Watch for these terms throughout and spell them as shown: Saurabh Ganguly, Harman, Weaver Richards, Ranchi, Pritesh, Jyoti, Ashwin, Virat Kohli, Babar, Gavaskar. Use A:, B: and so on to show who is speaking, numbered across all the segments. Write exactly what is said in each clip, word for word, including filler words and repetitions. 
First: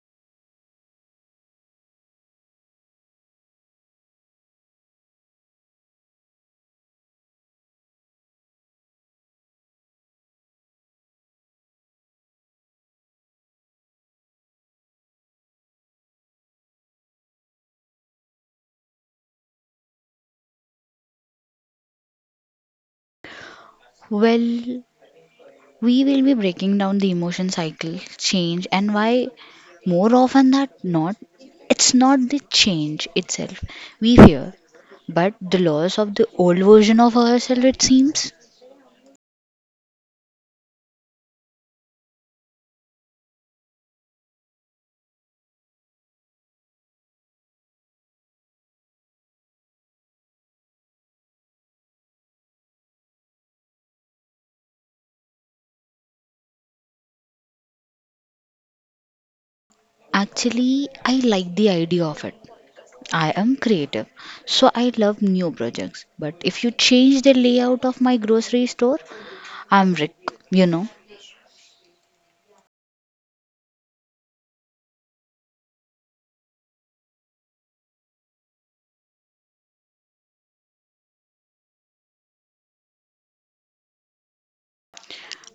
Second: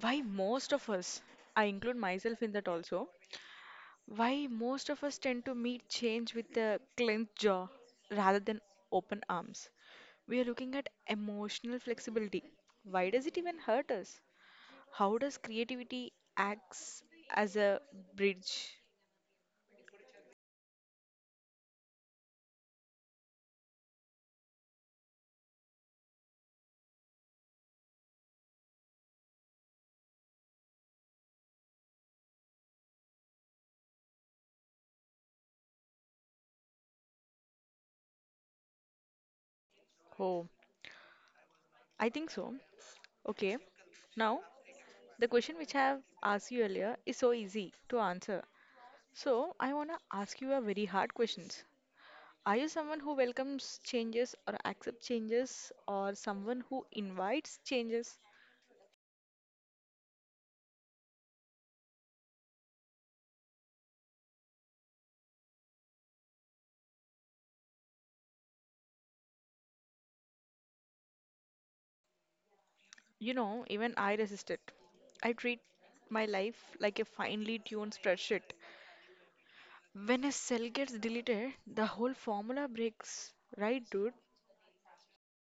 A: why most of us, I include myself in that also, why most of us tend to meet change with a clenched jaw rather than open arms. We are looking at emotional flexibility. Why does it even hurt us? How does creativity acts as a bridge
B: Well, we will be breaking down the emotion cycle, change, and why, more often than not, it's not the change itself we fear, but the loss of the old version of ourselves, it seems.
A: home? I think so. Okay. Now, the question which I have asked you earlier is so easy to answer. So, I want to ask you a very hard question. Are you someone who welcomes changes or accepts changes or someone who invites changes?
B: Actually, I like the idea of it. I am creative, so I love new projects. But if you change the layout of my grocery store, I'm Rick, you know.
A: You know, even I resist it. I treat my life like a finely tuned spreadsheet. When a cell gets deleted, the whole formula breaks, right, dude?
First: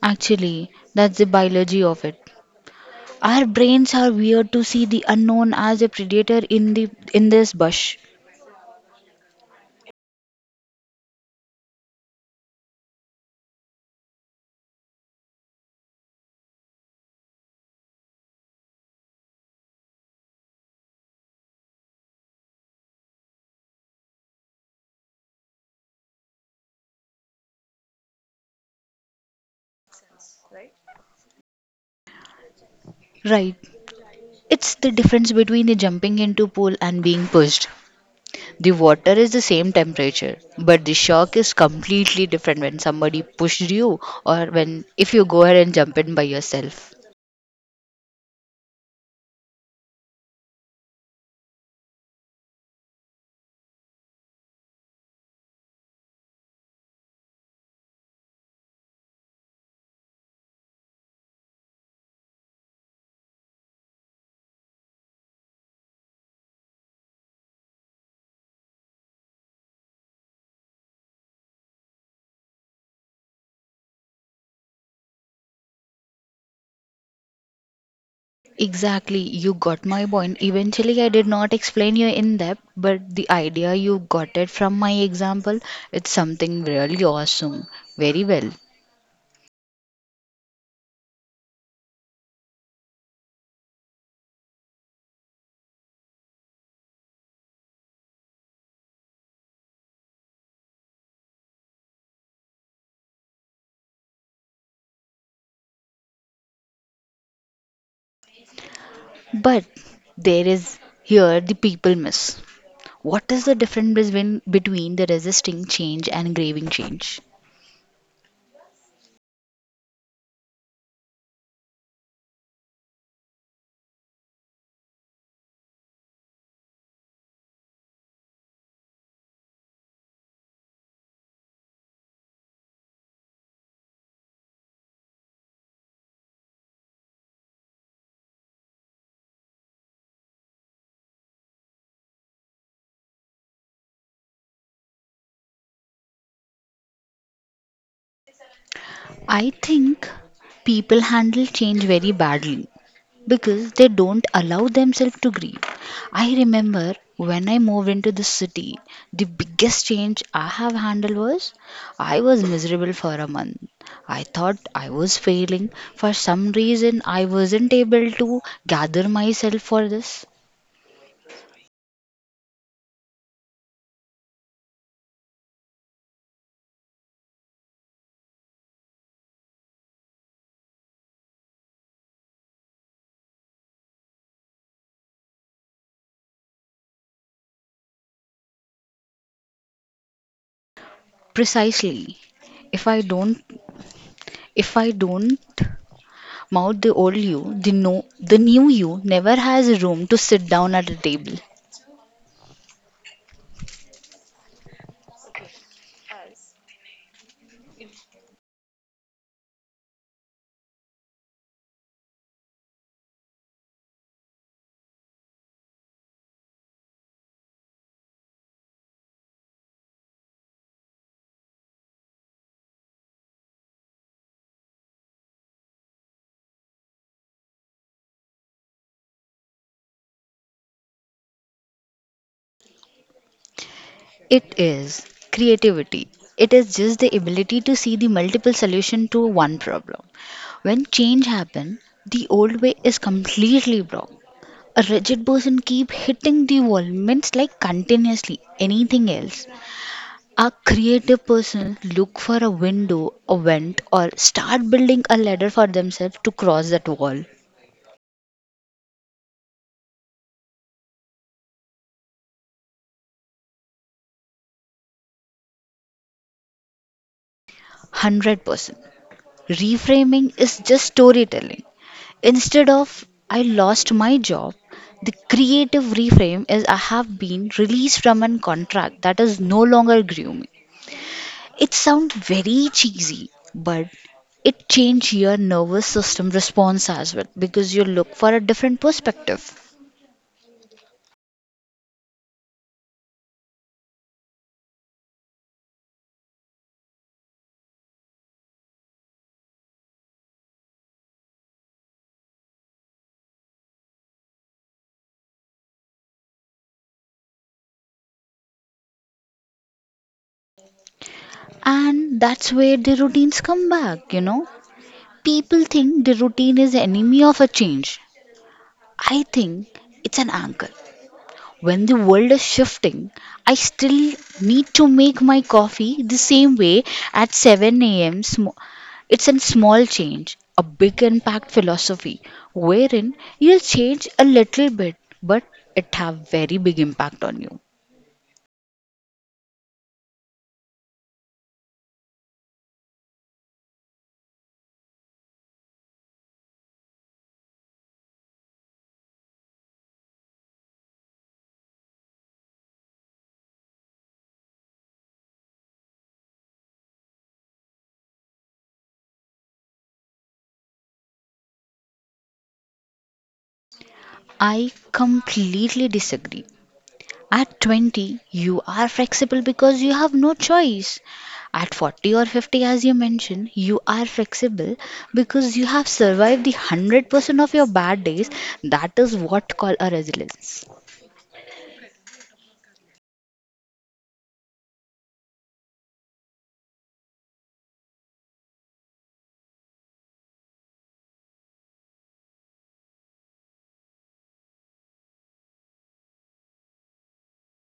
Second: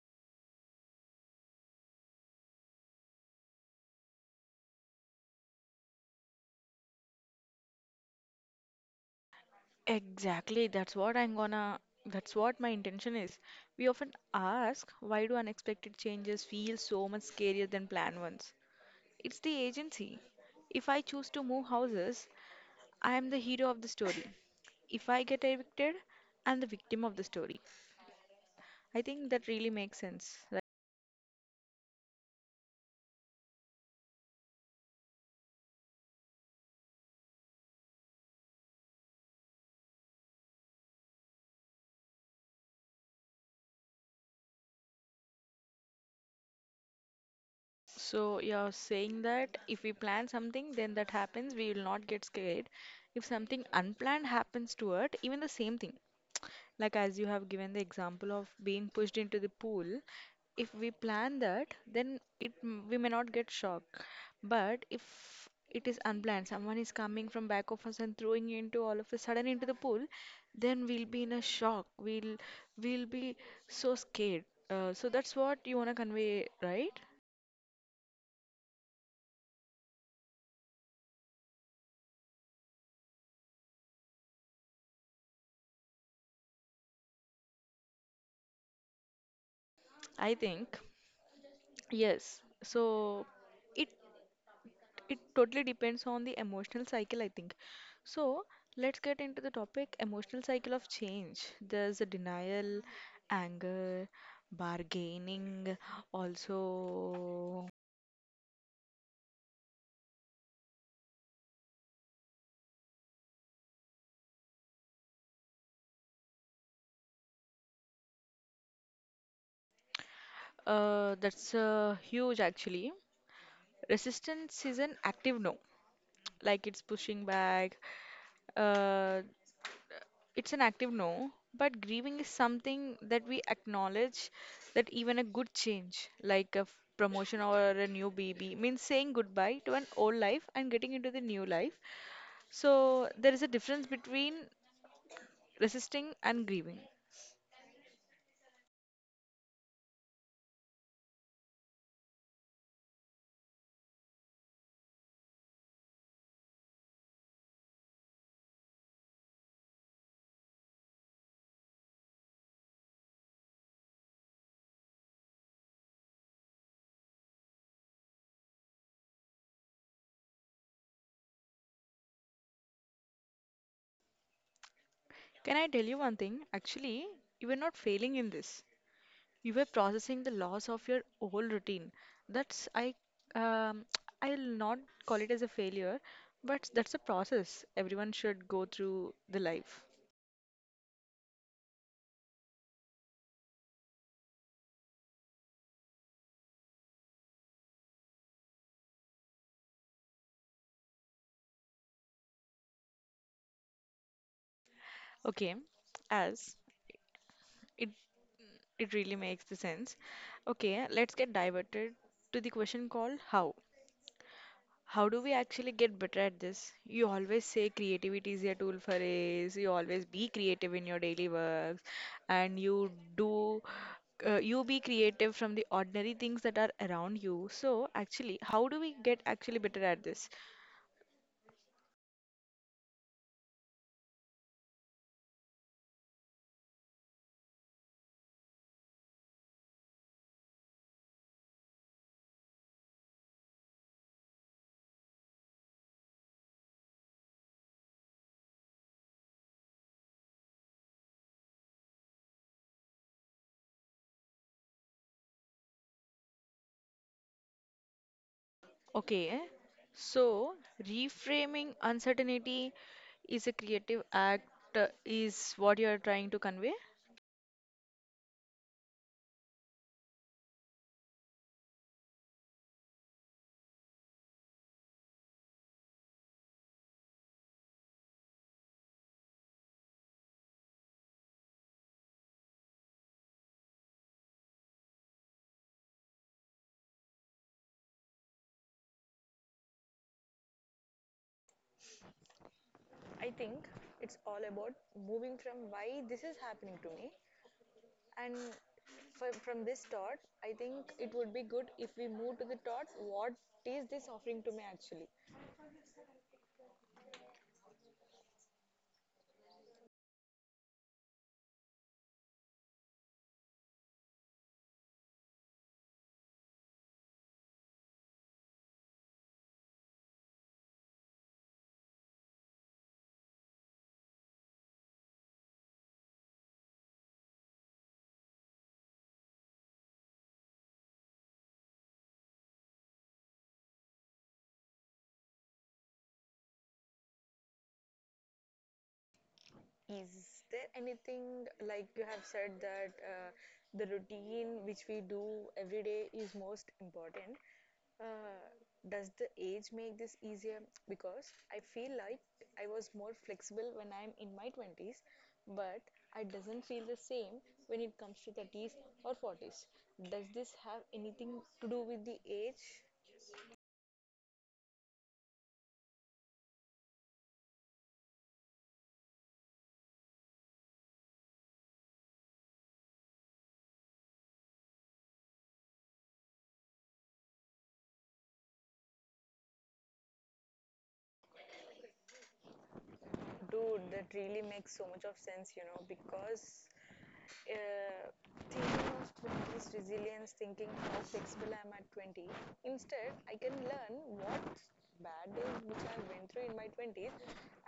B: Actually, that's the biology of it. Our brains are weird to see the unknown as a predator in the in this bush.
A: Exactly, that's what I'm gonna, that's what my intention is. We often ask, why do unexpected changes feel so much scarier than planned ones? It's the agency. If I choose to move houses, I am the hero of the story. If I get evicted, I'm the victim of the story. I think that really makes sense.
B: Right. It's the difference between the jumping into pool and being pushed. The water is the same temperature, but the shock is completely different when somebody pushed you, or when, if you go ahead and jump in by yourself.
A: So you're saying that if we plan something, then that happens, we will not get scared. If something unplanned happens to it, even the same thing, like as you have given the example of being pushed into the pool, if we plan that, then it m- we may not get shocked. But if it is unplanned, someone is coming from back of us and throwing you into all of a sudden into the pool, then we'll be in a shock. We'll we'll be so scared. Uh, so that's what you want to convey, right?
B: Exactly, you got my point. Eventually, I did not explain you in depth, but the idea you got it from my example, it's something really awesome. Very well.
A: I think yes. So it it totally depends on the emotional cycle, I think. So let's get into the topic emotional cycle of change. There's a denial, anger, bargaining, also
B: But there is here the people miss. What is the difference between between the resisting change and craving change?
A: uh, that's uh, huge actually. Resistance is an active no, like it's pushing back. Uh, it's an active no, but grieving is something that we acknowledge that even a good change, like a f- promotion or a new baby, means saying goodbye to an old life and getting into the new life. So there is a difference between resisting and grieving.
B: I think people handle change very badly because they don't allow themselves to grieve. I remember when I moved into the city, the biggest change I have handled was I was miserable for a month. I thought I was failing. For some reason, I wasn't able to gather myself for this.
A: Can I tell you one thing? Actually, you were not failing in this. You were processing the loss of your old routine. That's I um, I'll not call it as a failure, but that's a process everyone should go through the life.
B: Precisely. If I don't if I don't mount the old you, the no the new you never has room to sit down at a table.
A: Okay, as it it really makes the sense. Okay, let's get diverted to the question called how. How do we actually get better at this? You always say creativity is a tool for ace. You always be creative in your daily works, and you do, uh, you be creative from the ordinary things that are around you. So actually, how do we get actually better at this?
B: It is creativity. It is just the ability to see the multiple solution to one problem. When change happen, the old way is completely blocked. A rigid person keep hitting the wall, means like continuously anything else. A creative person look for a window, a vent, or start building a ladder for themselves to cross that wall.
A: Okay, so reframing uncertainty is a creative act, uh, is what you are trying to convey.
B: one hundred percent. Reframing is just storytelling. Instead of I lost my job, the creative reframe is I have been released from a contract that is no longer grooming. It sounds very cheesy, but it changes your nervous system response as well because you look for a different perspective.
A: All about moving from why this is happening to me and for, from this thought, I think it would be good if we move to the thought what is this offering to me actually?
B: And that's where the routines come back, you know, people think the routine is enemy of a change. I think it's an anchor. When the world is shifting, I still need to make my coffee the same way at seven a m. Sm- it's a small change, a big impact philosophy, wherein you'll change a little bit, but it have very big impact on you.
A: Is there anything like you have said that uh, the routine which we do every day is most important? Uh, does the age make this easier? Because I feel like I was more flexible when I'm in my twenties, but I doesn't feel the same when it comes to thirties or forties. Does this have anything to do with the age?
B: I completely disagree. At twenty, you are flexible because you have no choice. At forty or fifty, as you mentioned, you are flexible because you have survived the one hundred percent of your bad days. That is what call a resilience.
A: Dude, that really makes so much of sense, you know, because uh, thinking of twenties resilience, thinking how flexible I am at twenty. Instead, I can learn what bad days which I went through in my twenties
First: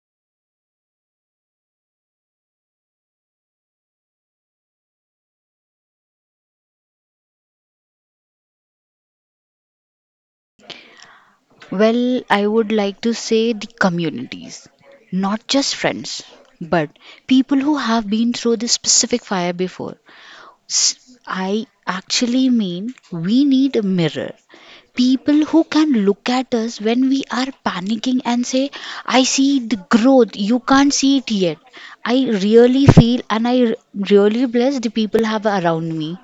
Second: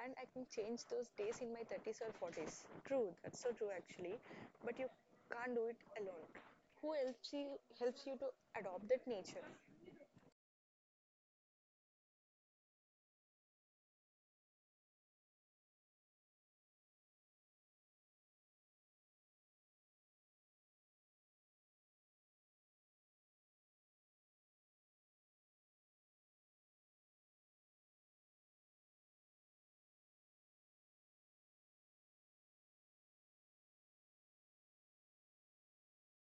A: and I can change those days in my thirties or forties. True, that's so true actually, but you can't do it alone. Who helps you helps you to adopt that nature?
B: Well, I would like to say the communities, not just friends, but people who have been through this specific fire before. S- I actually mean we need a mirror. People who can look at us when we are panicking and say, I see the growth, you can't see it yet. I really feel and I r- really bless the people have around me.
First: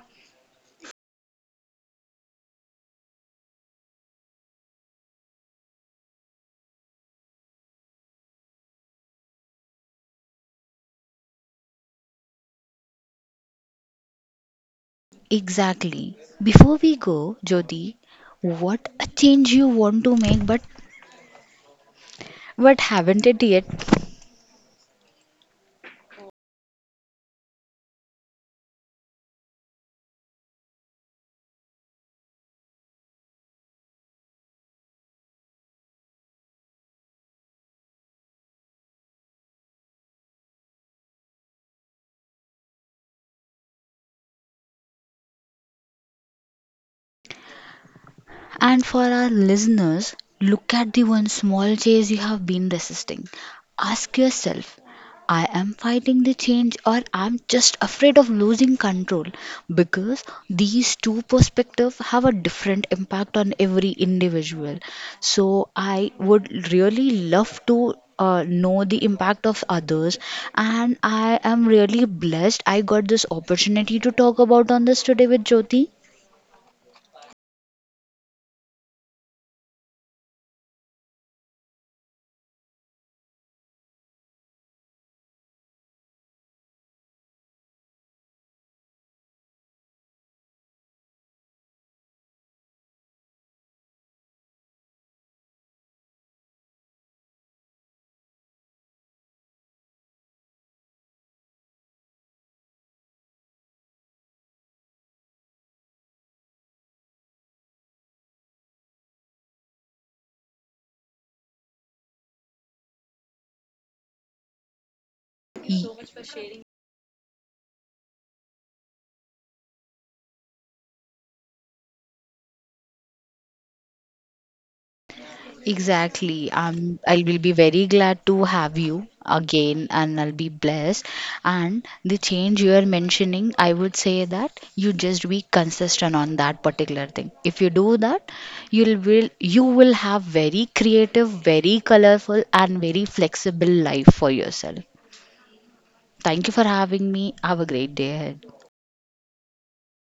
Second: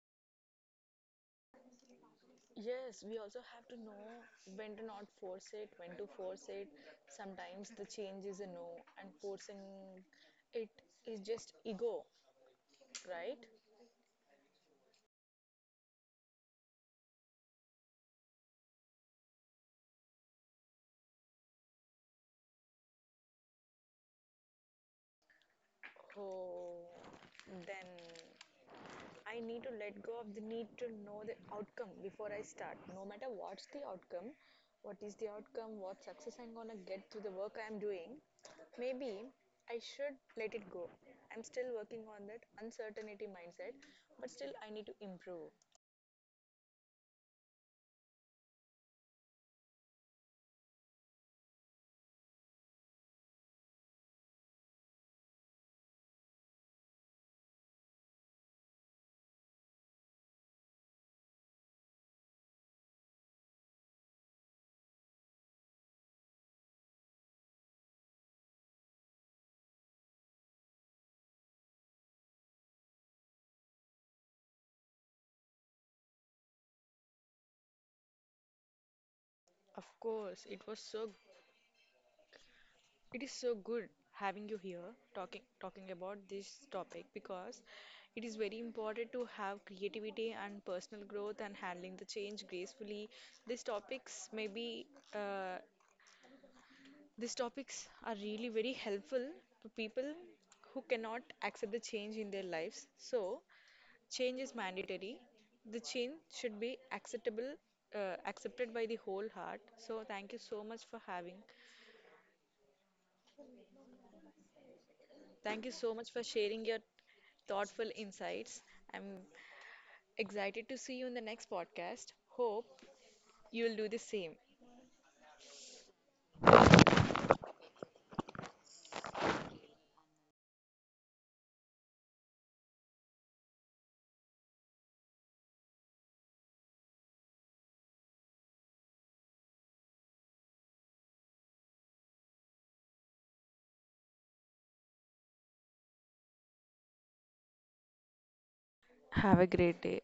A: Yes, we also have to know when to not force it, when to force it. Sometimes the change is a no, and forcing it is just ego, right?
B: Exactly. Before we go, Jyoti, what a change you want to make but but haven't it yet?
A: Oh, then I need to let go of the need to know the outcome before I start. No matter what's the outcome, what is the outcome, what success I'm gonna get through the work I'm doing, maybe I should let it go. I'm still working on that uncertainty mindset, but still I need to improve.
B: And for our listeners, look at the one small chase you have been resisting. Ask yourself, I am fighting the change or I'm just afraid of losing control, because these two perspectives have a different impact on every individual. So I would really love to uh, know the impact of others, and I am really blessed I got this opportunity to talk about on this today with Jyoti.
A: Of course, it was so it is so good having you here talking talking about this topic because it is very important to have creativity and personal growth and handling the change gracefully. These topics may be uh, these topics are really very helpful to people who cannot accept the change in their lives. So, change is mandatory. The change should be acceptable uh, accepted by the whole heart. So, thank you so much for having Thank you so much for sharing your thoughtful insights. I'm excited to see you in the next podcast. Hope you'll do the same.
B: Exactly. Um, I will be very glad to have you again and I'll be blessed. And the change you are mentioning, I would say that you just be consistent on that particular thing. If you do that, you'll will you will have very creative, very colorful and very flexible life for yourself. Thank you for having me. Have a great day ahead.
A: Have a great day.